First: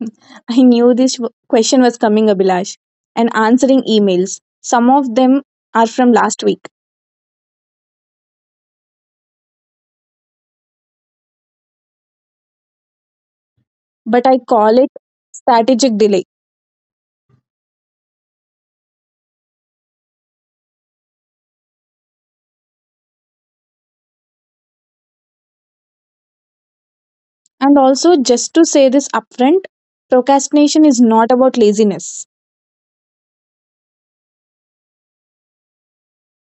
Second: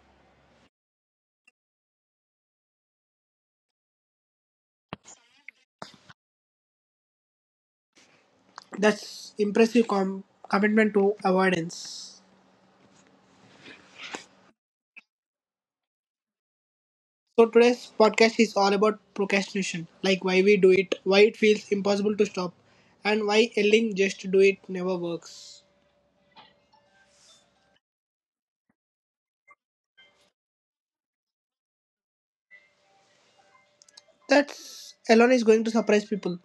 I knew this question was coming, Abhilash. And answering emails. Some of them are from last week, That's impressive commitment to avoidance. but I call it strategic delay. So today's podcast is all about procrastination, like why we do it, why it feels impossible to stop, and why yelling just do it never works. And also, just to say this upfront, procrastination is not about laziness. That's alone is going to surprise people.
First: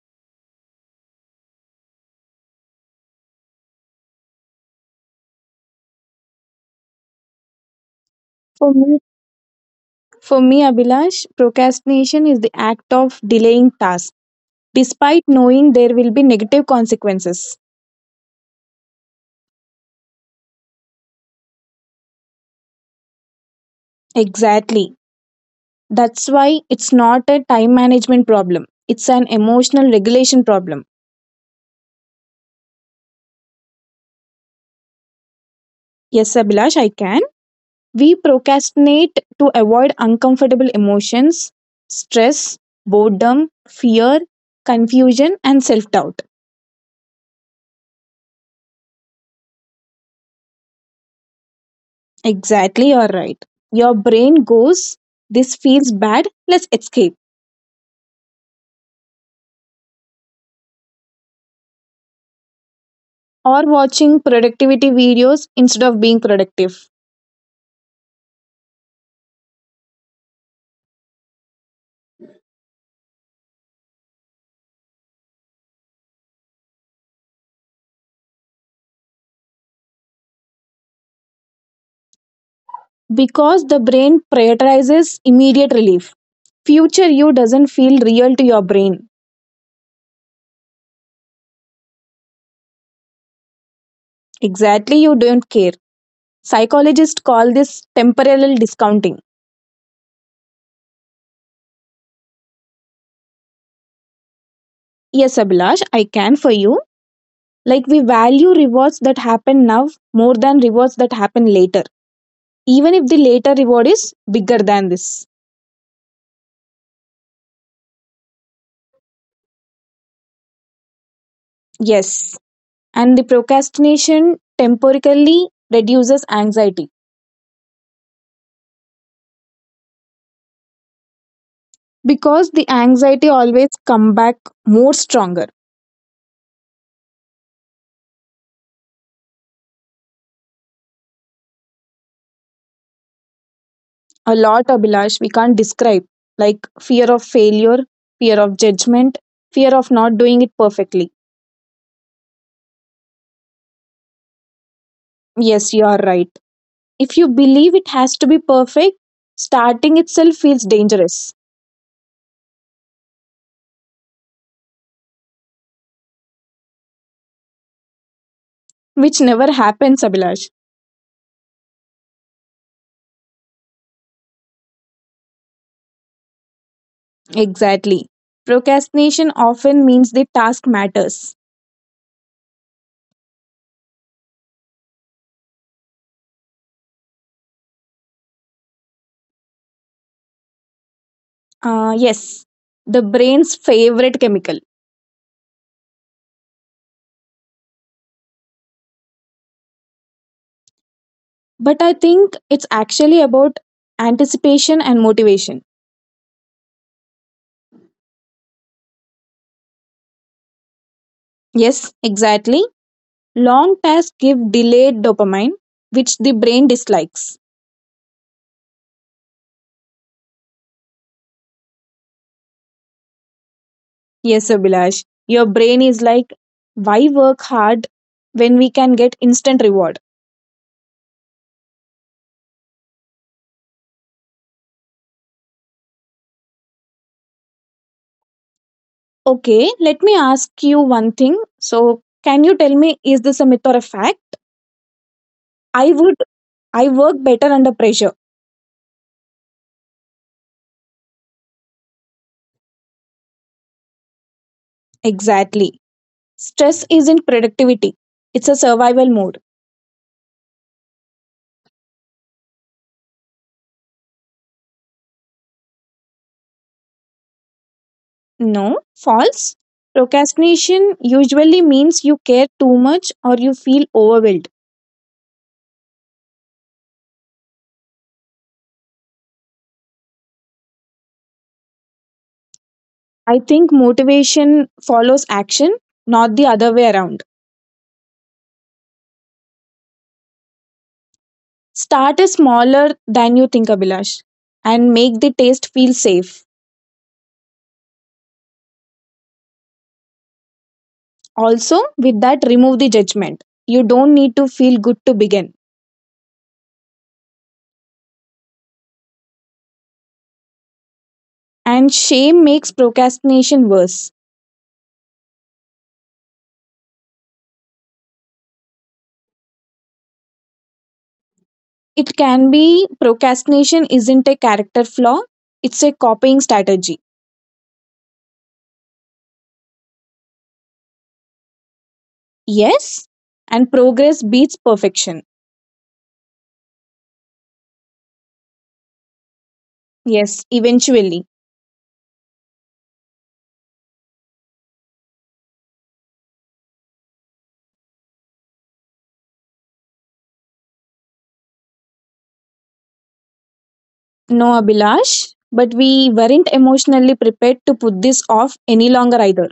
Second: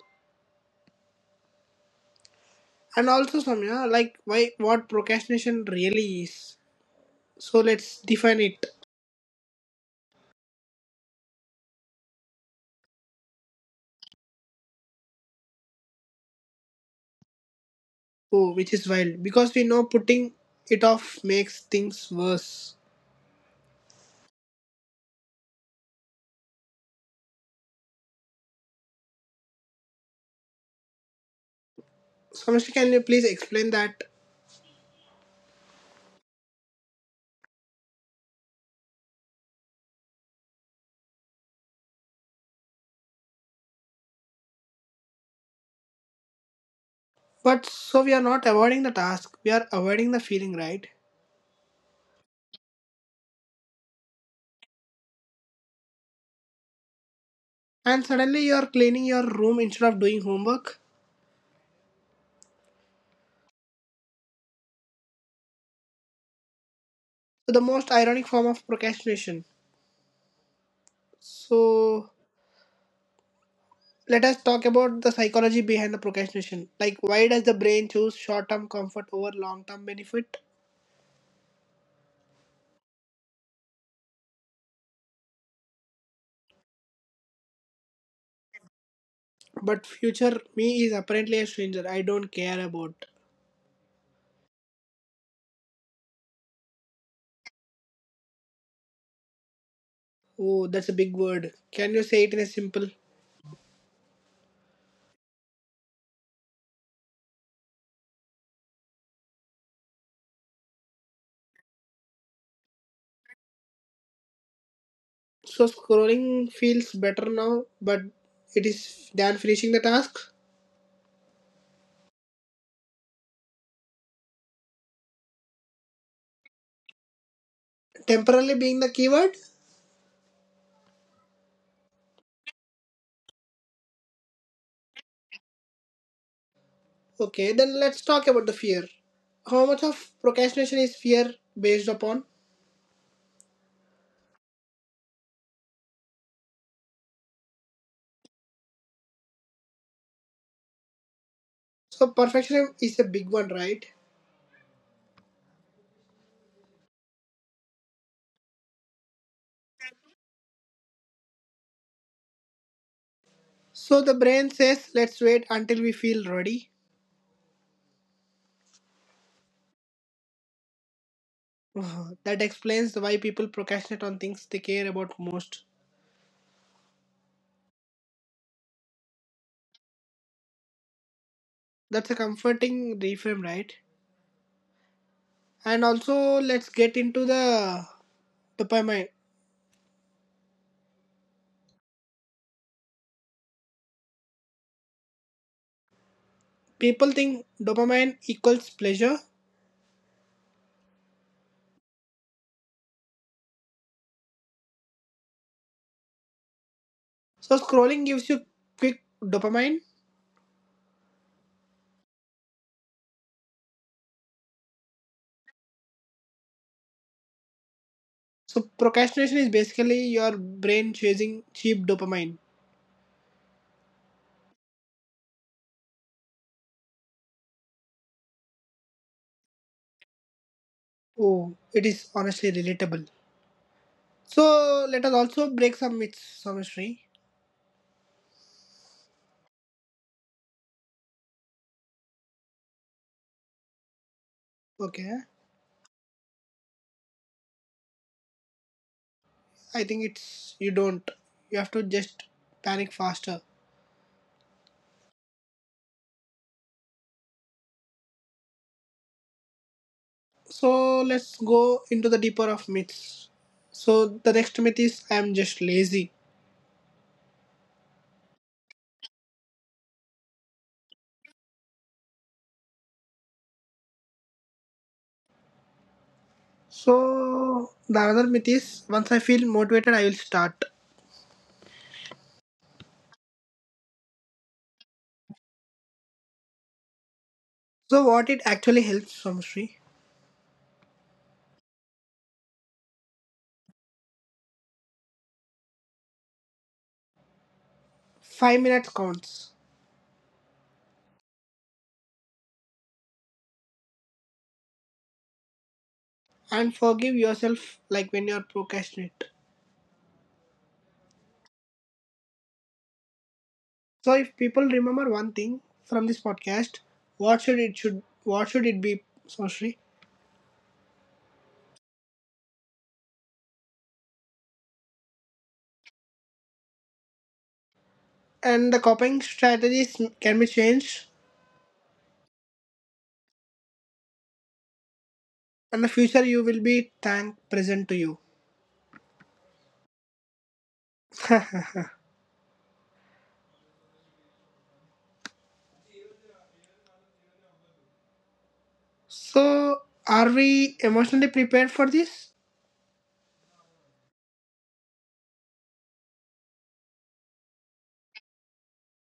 And also Samya, like why what procrastination really is. So let's define it. For me, for me, Abhilash, procrastination is the act of delaying tasks, despite knowing there will be negative consequences. Oh, which is wild. Because we know putting it off makes things worse. Exactly. That's why it's not a time management problem. It's an emotional regulation problem. Samashri, can you please explain that? Yes, Abhilash, I can. We procrastinate to avoid uncomfortable emotions, stress, boredom, fear, confusion, and self doubt. But so we are not avoiding the task, we are avoiding the feeling, right? Exactly, you're right. Your brain goes, this feels bad, let's escape. And suddenly you are cleaning your room instead of doing homework. Or watching productivity videos instead of being productive. So the most ironic form of procrastination. So let us talk about the psychology behind the procrastination. Like why does the brain choose short-term comfort over long-term benefit? Because the brain prioritizes immediate relief. Future you doesn't feel real to your brain. But future me is apparently a stranger. I don't care about. Exactly, you don't care. Psychologists call this temporal discounting. Oh, that's a big word. Can you say it in a simple? Yes, Abhilash, I can for you. Like we value rewards that happen now more than rewards that happen later, even if the later reward is bigger than this. So scrolling feels better now, but it is than finishing the task. Yes, and the procrastination temporarily reduces anxiety Temporarily being the keyword? because the anxiety always come back more stronger. Okay, then let's talk about the fear. How much of procrastination is fear based upon? A lot, Abhilash, we can't describe like fear of failure, fear of judgment, fear of not doing it perfectly. So, perfectionism is a big one, right? Yes, you are right. If you believe it has to be perfect, starting itself feels dangerous, So, the brain says, let's wait until we feel ready. which never happens, Abhilash. That explains why people procrastinate on things they care about most. Exactly. Procrastination often means the task matters. That's a comforting reframe, right? And also, let's get into the dopamine. Yes, the brain's favorite chemical. People think dopamine equals pleasure. But I think it's actually about anticipation and motivation. So, scrolling gives you quick dopamine. Yes, exactly. Long tasks give delayed dopamine, which the brain dislikes. So procrastination is basically your brain chasing cheap dopamine. Yes, Abhilash, your brain is like, why work hard when we can get instant reward? Oh, it is honestly relatable. So let us also break some myths, Samishri. Okay, let me ask you one thing. So, can you tell me, is this a myth or a fact? Okay, I would, I work better under pressure. I think it's you don't. You have to just panic faster. Exactly. Stress isn't productivity, it's a survival mode. So let's go into the deeper of myths. So the next myth is I am just lazy. No, false. Procrastination usually means you care too much or you feel overwhelmed. So the another myth is once I feel motivated, I will start. I think motivation follows action, not the other way around. So what it actually helps, Samishri? Start is smaller than you think, Abhilash, and make the taste feel safe. 5 minutes counts. Also, with that, remove the judgment. You don't need to feel good to begin. And forgive yourself like when you're procrastinate. And shame makes procrastination worse. So if people remember one thing from this podcast, what should it be, Sorry. It can be procrastination isn't a character flaw, it's a copying strategy. And the coping strategies can be changed Yes, and progress beats perfection. and the future you will be thank present to you. Yes, eventually. So are we emotionally prepared for this? No, Abhilash, but we weren't emotionally prepared to put this off any longer either.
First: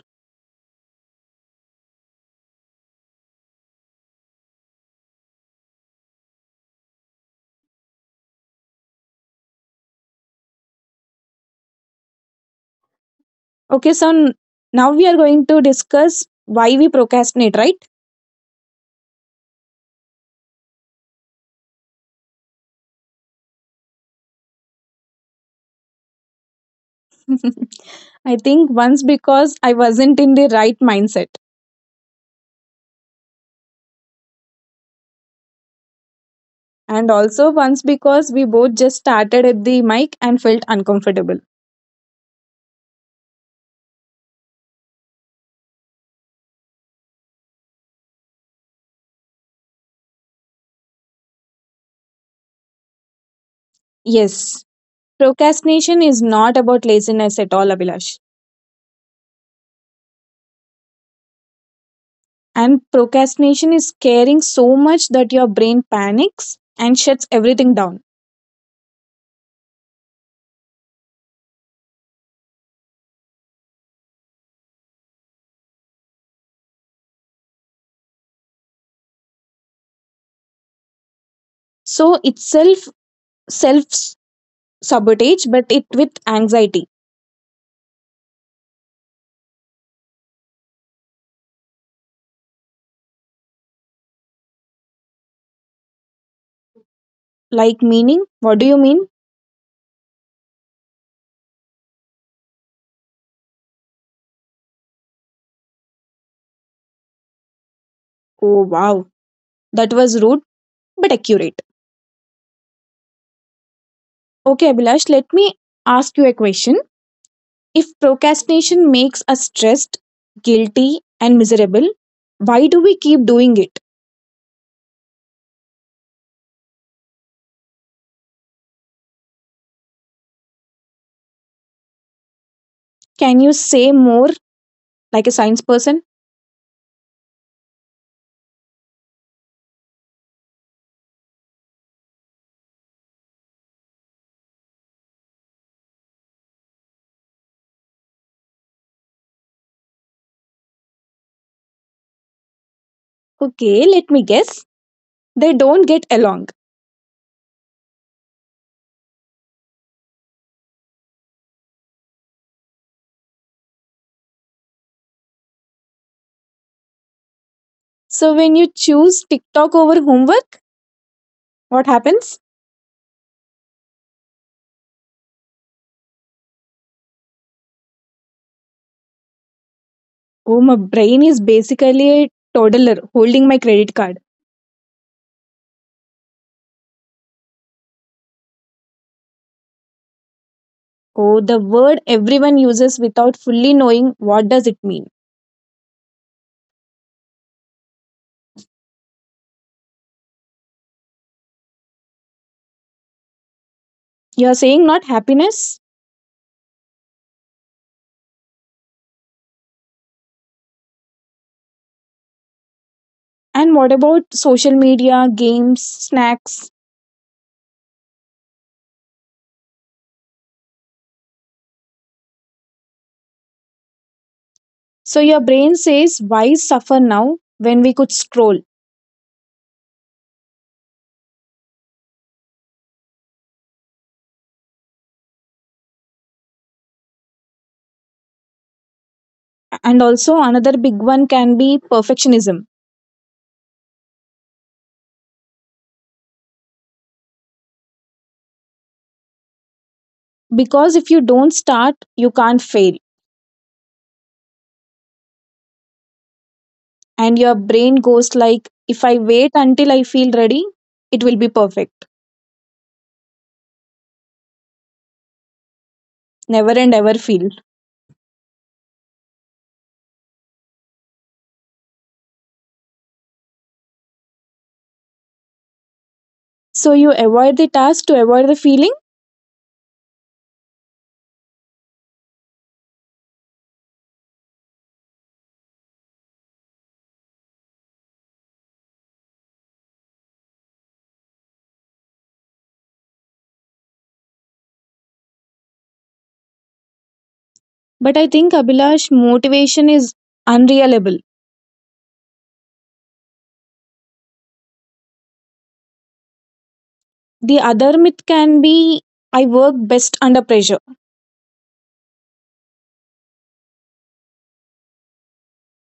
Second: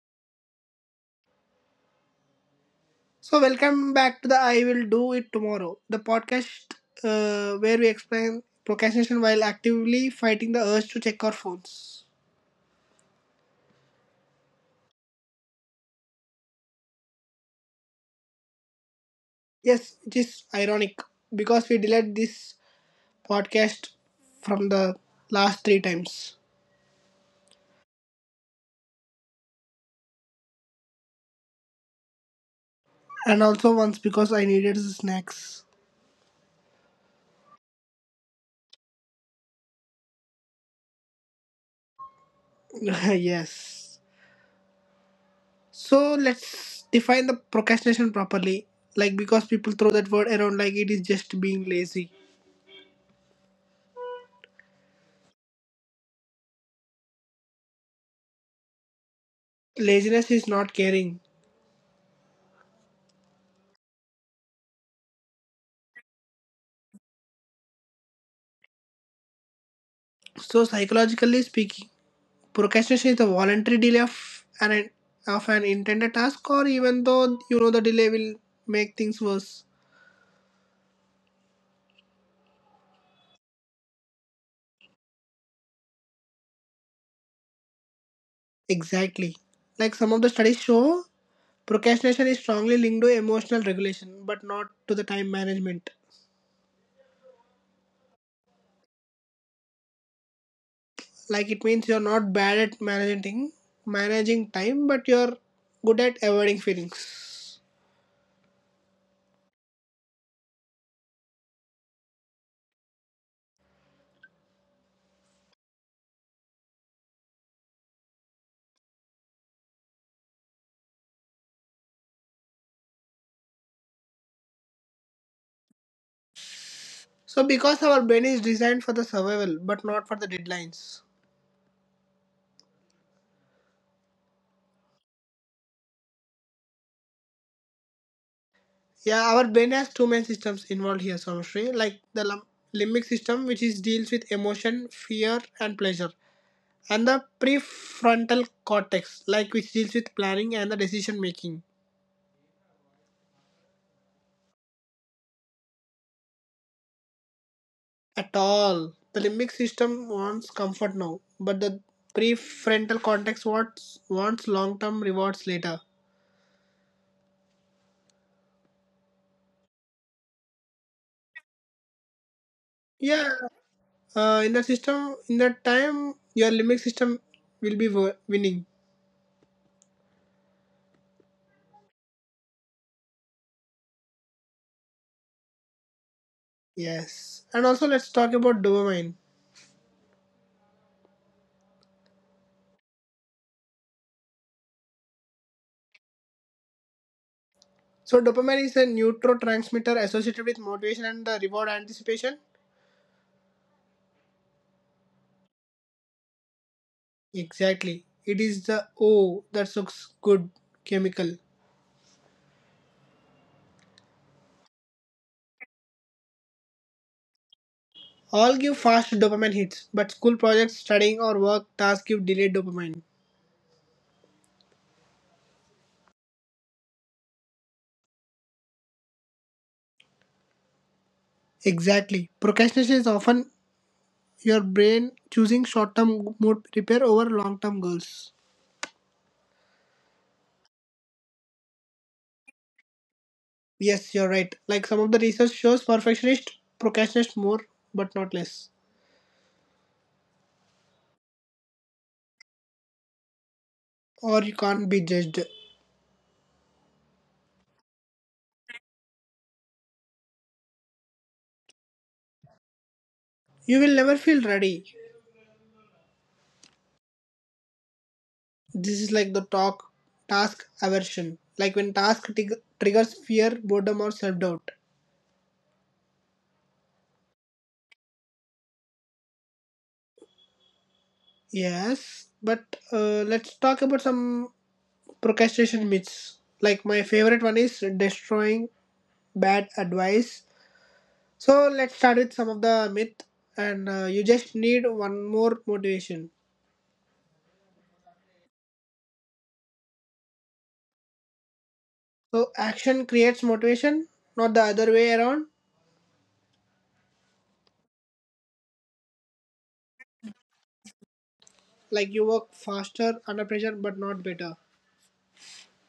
So welcome back to the I will do it tomorrow, the podcast, where we explain procrastination while actively fighting the urge to check our phones. Okay, so now we are going to discuss why we procrastinate, right? Yes, it is ironic because we delayed this podcast from the last 3 times. I think once because I wasn't in the right mindset, And also once because I needed the snacks. and also once because we both just started at the mic and felt uncomfortable. Yes. So let's define the procrastination properly. Like because people throw that word around like it is just being lazy. Yes, procrastination is not about laziness at all, Abhilash. Laziness is not caring. And procrastination is caring so much that your brain panics and shuts everything down. So psychologically speaking, procrastination is a voluntary delay of an intended task or even though you know the delay will make things worse. So it's self sabotage, but it with anxiety. Exactly. Like some of the studies show, procrastination is strongly linked to emotional regulation, but not to the time management. Like meaning, what do you mean? Like it means you're not bad at managing time, but you're good at avoiding feelings. Oh, wow. That was rude but accurate. Okay, Abhilash, let me ask you a question. If procrastination makes us stressed, guilty, and miserable, why do we keep doing it? So because our brain is designed for the survival, but not for the deadlines. Can you say more like a science person? Yeah, our brain has two main systems involved here, Somashri. Like the limbic system, which is deals with emotion, fear, and pleasure, and the prefrontal cortex like which deals with planning and the decision making. Okay, let me guess. They don't get along. At all the limbic system wants comfort now but the prefrontal cortex wants long term rewards later. So when you choose TikTok over homework, what Yeah, happens? In the system in that time your limbic system will be winning. Oh, my brain is basically a toddler holding my credit card. Yes, and also let's talk about dopamine. Oh, the word everyone uses without fully knowing what does it mean. So dopamine is a neurotransmitter associated with motivation and the reward anticipation. You're saying not happiness? Exactly, it is the oh that looks good chemical. And what about social media, games, snacks? All give fast dopamine hits, but school projects, studying, or work tasks give delayed dopamine. So your brain says, why suffer now when we could scroll? Exactly. Procrastination is often your brain choosing short term mood repair over long term goals. And also, another big one can be perfectionism. Yes, you're right. Like some of the research shows, perfectionists procrastinate more, but not less. Because if you don't start, you can't fail. Or you can't be judged. And your brain goes like, if I wait until I feel ready, it will be perfect. You will never feel ready. Never and ever feel. This is like the talk task aversion. Like when task triggers fear, boredom, or self doubt. So you avoid the task to avoid the feeling. Yes, but let's talk about some procrastination myths. Like my favorite one is destroying bad advice. So let's start with some of the myth, and you just need one more motivation. But I think, Abhilash, motivation is unreliable. So action creates motivation, not the other way around. The other myth can be I work best under pressure. Like you work faster under pressure, but not better.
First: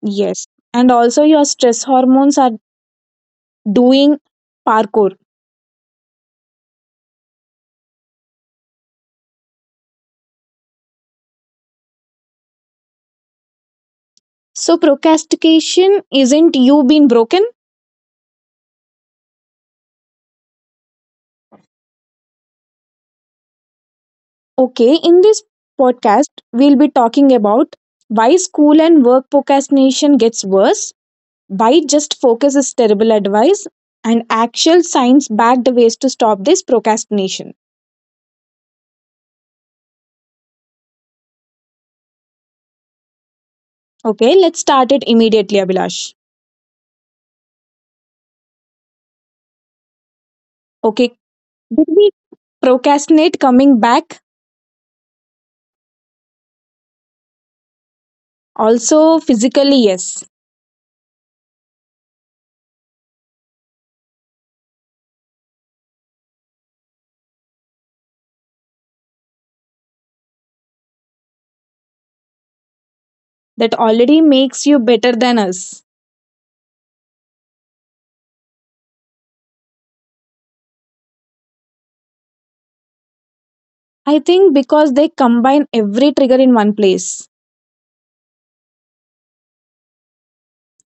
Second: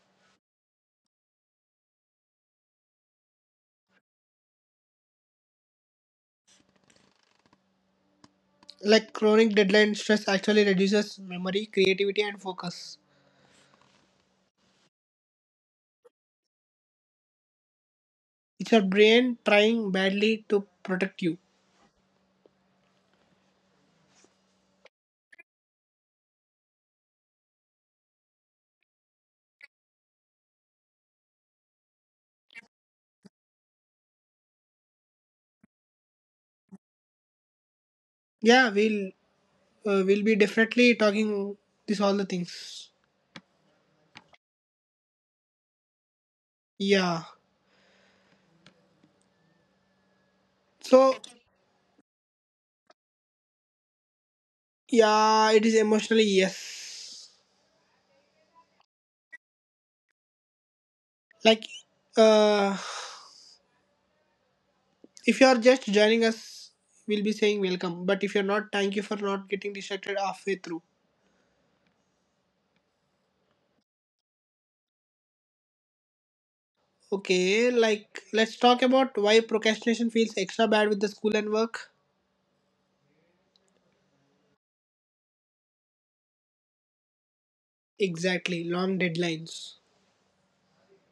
Yes. And also, your stress hormones are doing parkour. Like chronic deadline stress actually reduces memory, creativity, and focus. So, procrastination isn't you being broken. It's your brain trying badly to protect you. Okay. In this podcast, we'll be talking about why school and work procrastination gets worse, why just focus is terrible advice, and actual science backed ways to stop this procrastination. Yeah, we'll be definitely talking these all the things. Okay. Let's start it immediately, Abhilash. Yeah. Okay. So Did we procrastinate coming back? yeah, it is emotionally yes. Also, physically, yes, Like, uh, if you are just joining us, we'll be saying welcome. But if you're not, thank you for not getting distracted halfway through. that already makes you better than us. Okay, like let's talk about why procrastination feels extra bad with the school and work. I think because they combine every trigger in one place. Exactly, long deadlines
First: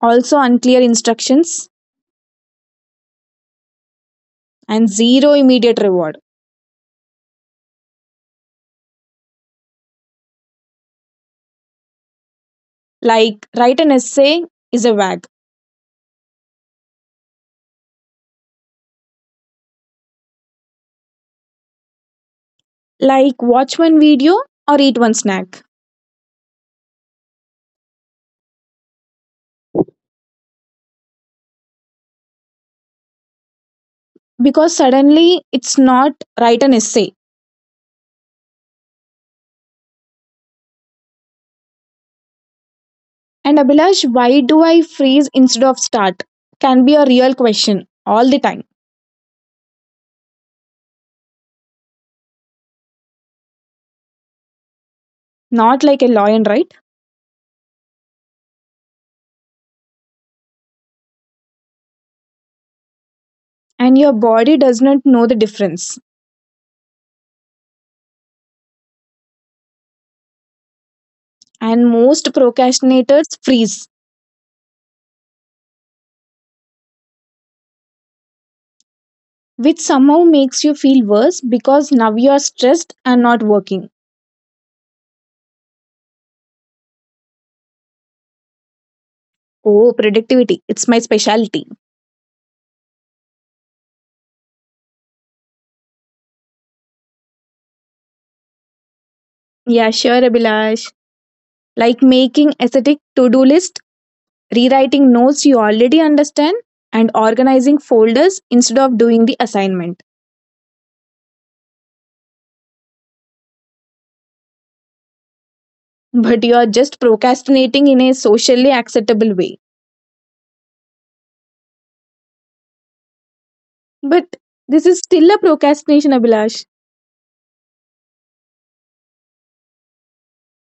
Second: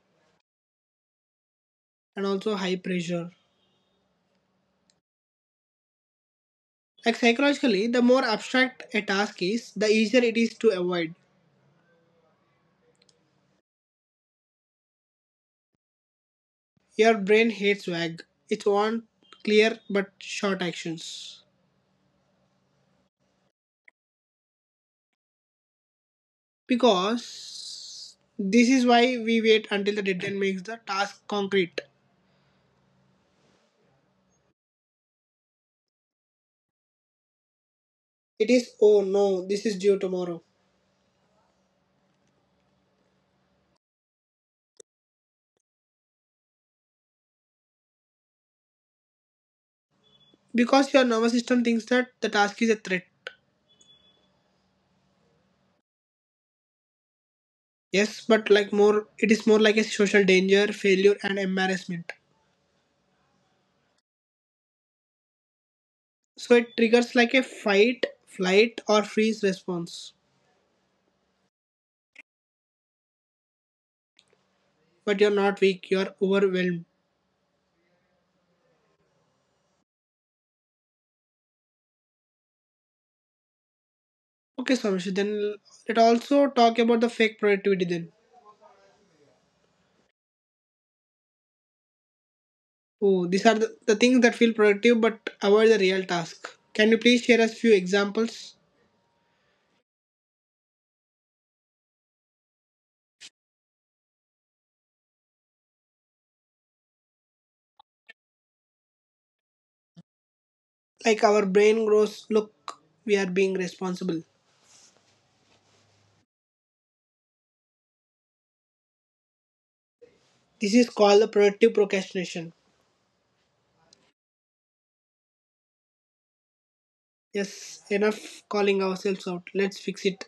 Also, unclear instructions and also high pressure. and zero immediate reward. Like psychologically, the more abstract a task is, the easier it is to avoid. Like, write an essay is a wag. Your brain hates vague. It wants clear but short actions. Like, watch one video or eat one snack. Because this is why we wait until the deadline makes the task concrete. Because suddenly it's not write an essay. It is, oh no, this is due tomorrow. And Abhilash, why do I freeze instead of start? Can be a real question all the time. Because your nervous system thinks that the task is a threat. Not like a lion, right? Yes, but like more, it is more like a social danger, failure, and embarrassment. And your body does not know the difference, So it triggers like a fight, flight, or freeze response. and most procrastinators freeze, But you're not weak, you're overwhelmed. which somehow makes you feel worse because now you are stressed and not working. Okay, Swamish, then let also talk about the fake productivity then. Oh, productivity, it's my specialty. Oh, these are the things that feel productive but avoid the real task. Can you please share us few examples? Yeah, sure, Abhilash. Like making aesthetic to do list, rewriting notes you already understand, and organizing folders instead of doing the assignment. Like our brain grows, look, we are being responsible. But you are just procrastinating in a socially acceptable way. This is called the productive procrastination. But this is still a procrastination, Abhilash. Yes, enough calling ourselves out. Let's fix it.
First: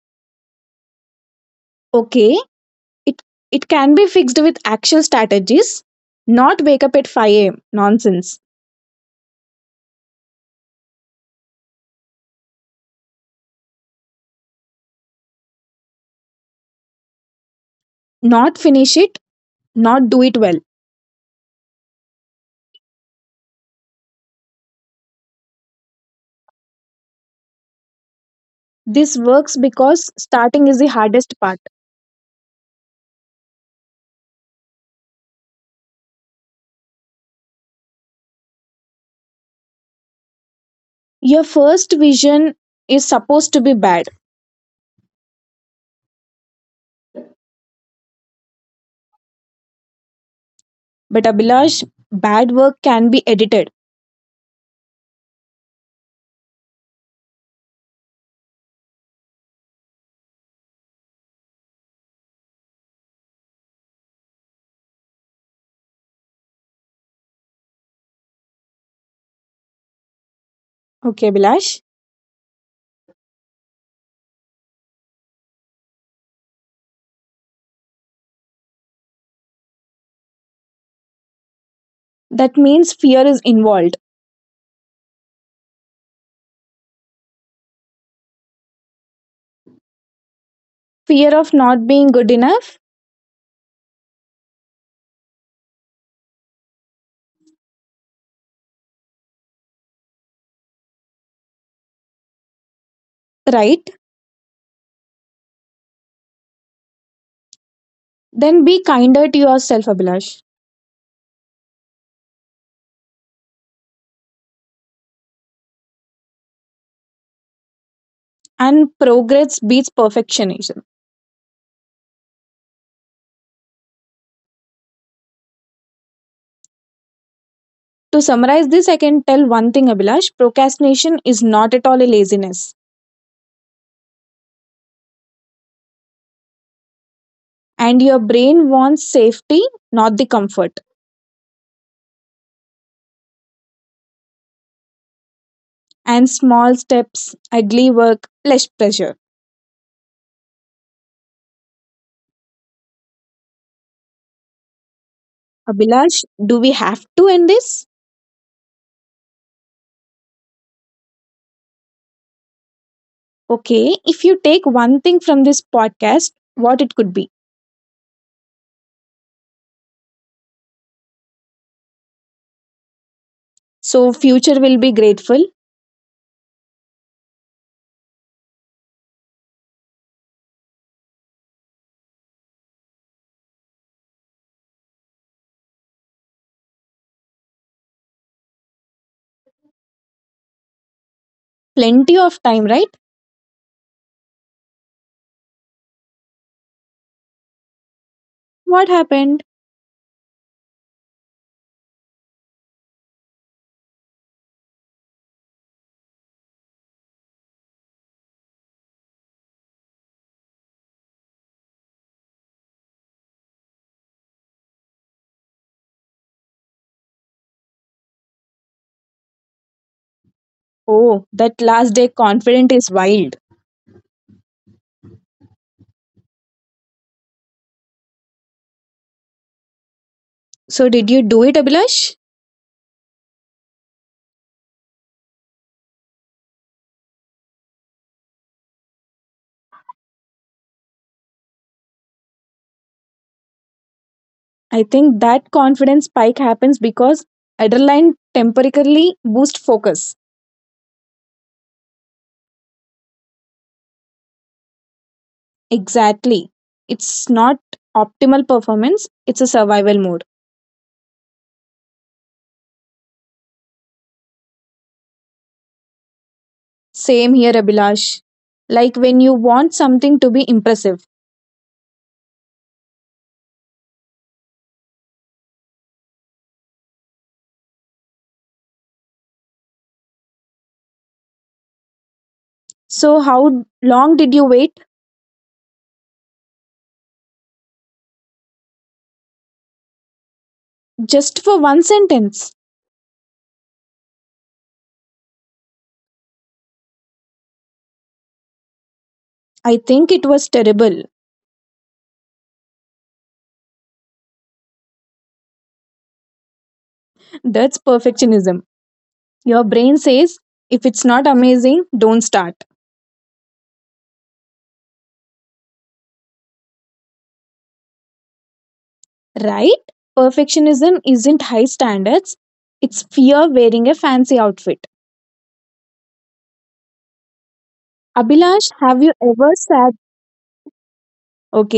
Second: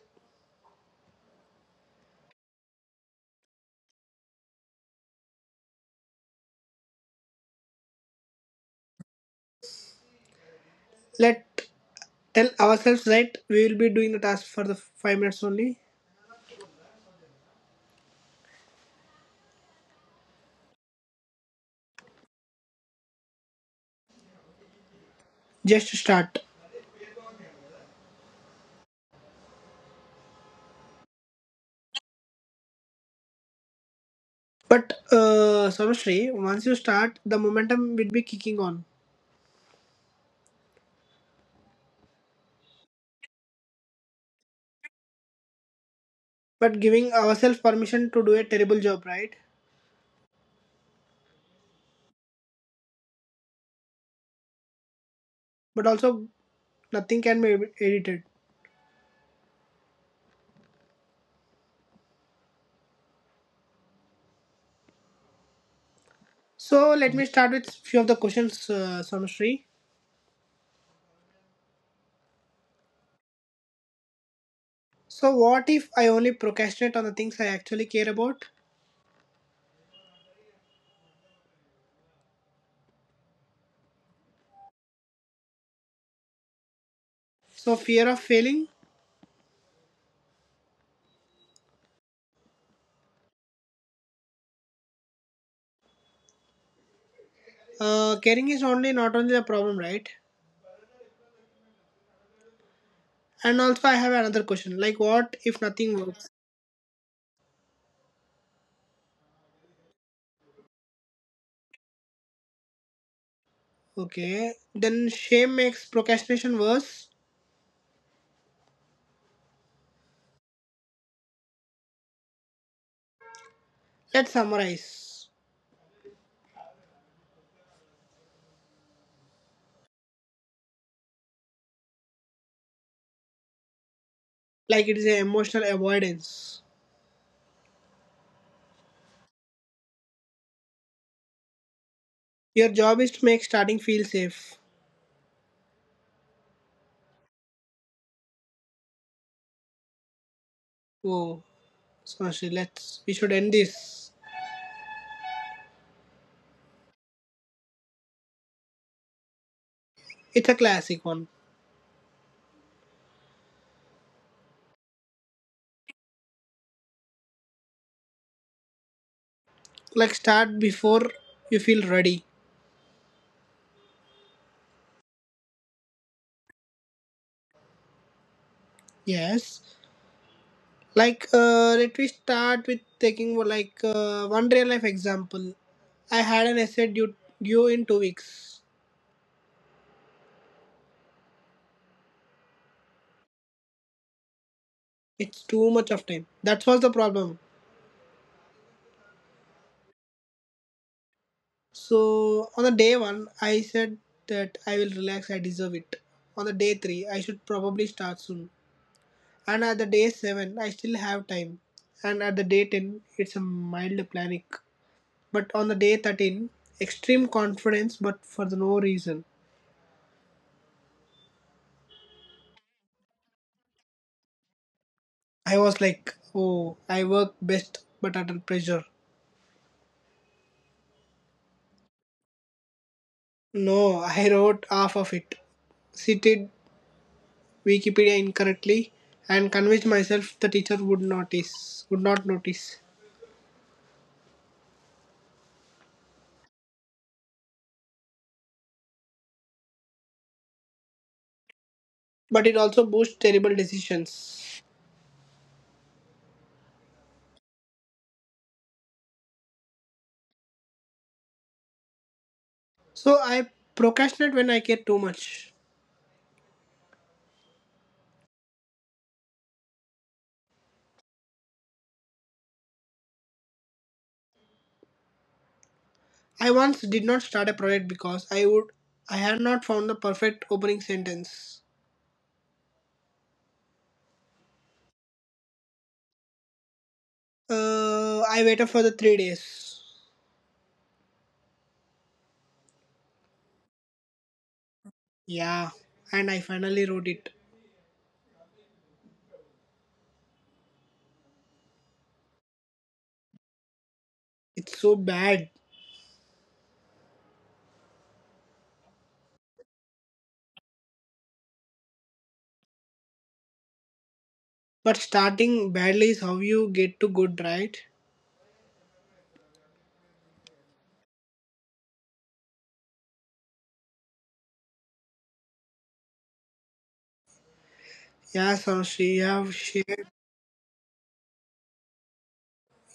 Okay, It it can be fixed with actual strategies, not wake up at 5 a.m. nonsense, Let tell ourselves right we will be doing the task for the 5 minutes only. not finish it, not do it well. Just to start. This works because starting is the hardest part. But Sarvashri, once you start, the momentum will be kicking on. Your first vision is supposed to be bad, But giving ourselves permission to do a terrible job, right? but Abhilash, bad work can be edited. But also nothing can be edited. So let me start with few of the questions, Samshri. Okay, Abhilash? So what if I only procrastinate on the things I actually care about? That means fear is involved. So fear of failing. Fear of not being good enough, Caring is only not only the problem, right? And also I have another question. Like what right? if nothing works? Then be kinder to yourself, Abhilash. Okay, then shame makes procrastination worse. And progress beats perfectionism. Let's summarize. To summarize this, I can tell one thing, Abhilash procrastination is not at all a laziness, Like it is an emotional avoidance. and your brain wants safety, not the comfort, Your job is to make starting feel safe. and small steps, ugly work, less pressure. Oh, Samshri, let's we should end this. Abhilash, do we have to end this? It's a classic one. Okay, if you take one thing from this podcast, what it could be. Like, start before you feel ready. So, future will be grateful. Yes, like, let me start with taking, like, one real life example. I had an essay due in 2 weeks. Plenty of time, right? It's too much of time that was the problem. What happened? So on the day one, I said that I will relax. I deserve it. On the day three, I should probably start soon. And at the day seven, I still have time. And at the day 10, it's a mild panic. But on the day 13, extreme confidence, but for the no reason. Oh, that last day confident is wild. I was like, oh, I work best, but under pressure. So, did you do it, Abhilash? No, I wrote half of it, cited Wikipedia incorrectly, and convinced myself the teacher would notice, would not notice. I think that confidence spike happens because adrenaline temporarily boosts focus. But it also boosts terrible decisions. Exactly. It's not optimal performance, it's a survival mode. So I procrastinate when I care too much. Same here, Abhilash. Like when you want something to be impressive. I once did not start a project because I had not found the perfect opening sentence. So, how long did you wait I waited for the 3 days. just for one sentence? Yeah, and I finally wrote it. I think it was terrible. It's so bad. That's perfectionism. Your brain says, if it's not amazing, don't start. But starting badly is how you get to good, right? Right? Perfectionism isn't high standards, it's fear wearing a fancy outfit. Yeah, so she have Abhilash, shared. have you ever sat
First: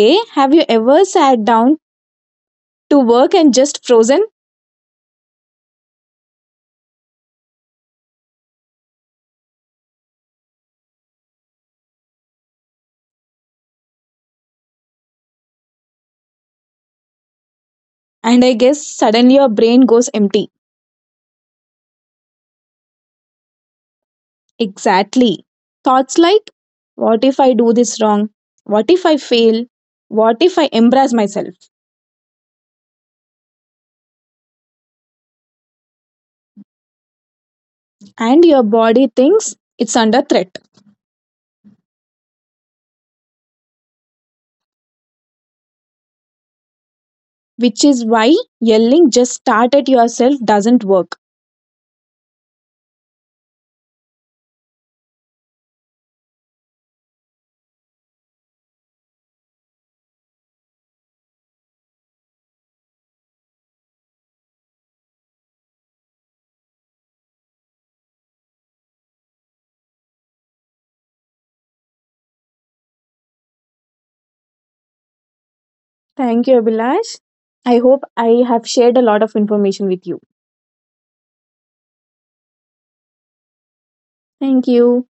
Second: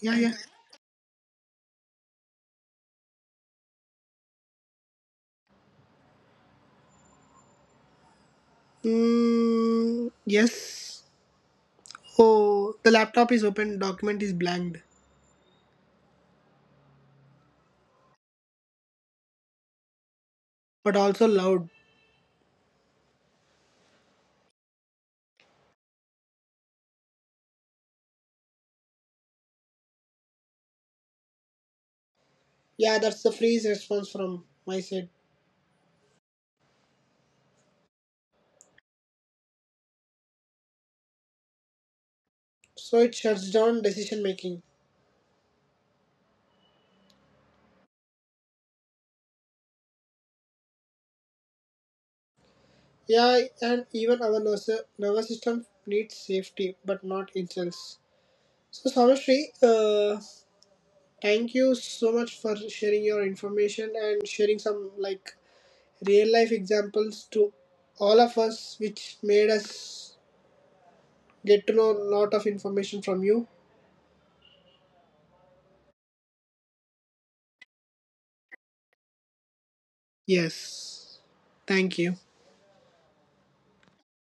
Yeah, yeah. have you ever sat down to work and just frozen? Mm, yes. Oh, the laptop is open, document is blanked, And I guess suddenly your brain goes empty. but also loud. Exactly. Thoughts like what if I do this wrong? What if I fail? What if I embarrass myself? Yeah, that's the freeze response from my side. And your body thinks it's under threat, So it shuts down decision making. which is why yelling just start at yourself doesn't work. Yeah, and even our nervous system needs safety, but not insults. So, Sarvashri, thank you so much for sharing your information and sharing some like real life examples to all of us, which made us get to know a lot of information from you. Thank you, Abhilash. I hope I have shared a lot of information with you. Yes, thank you. Thank you.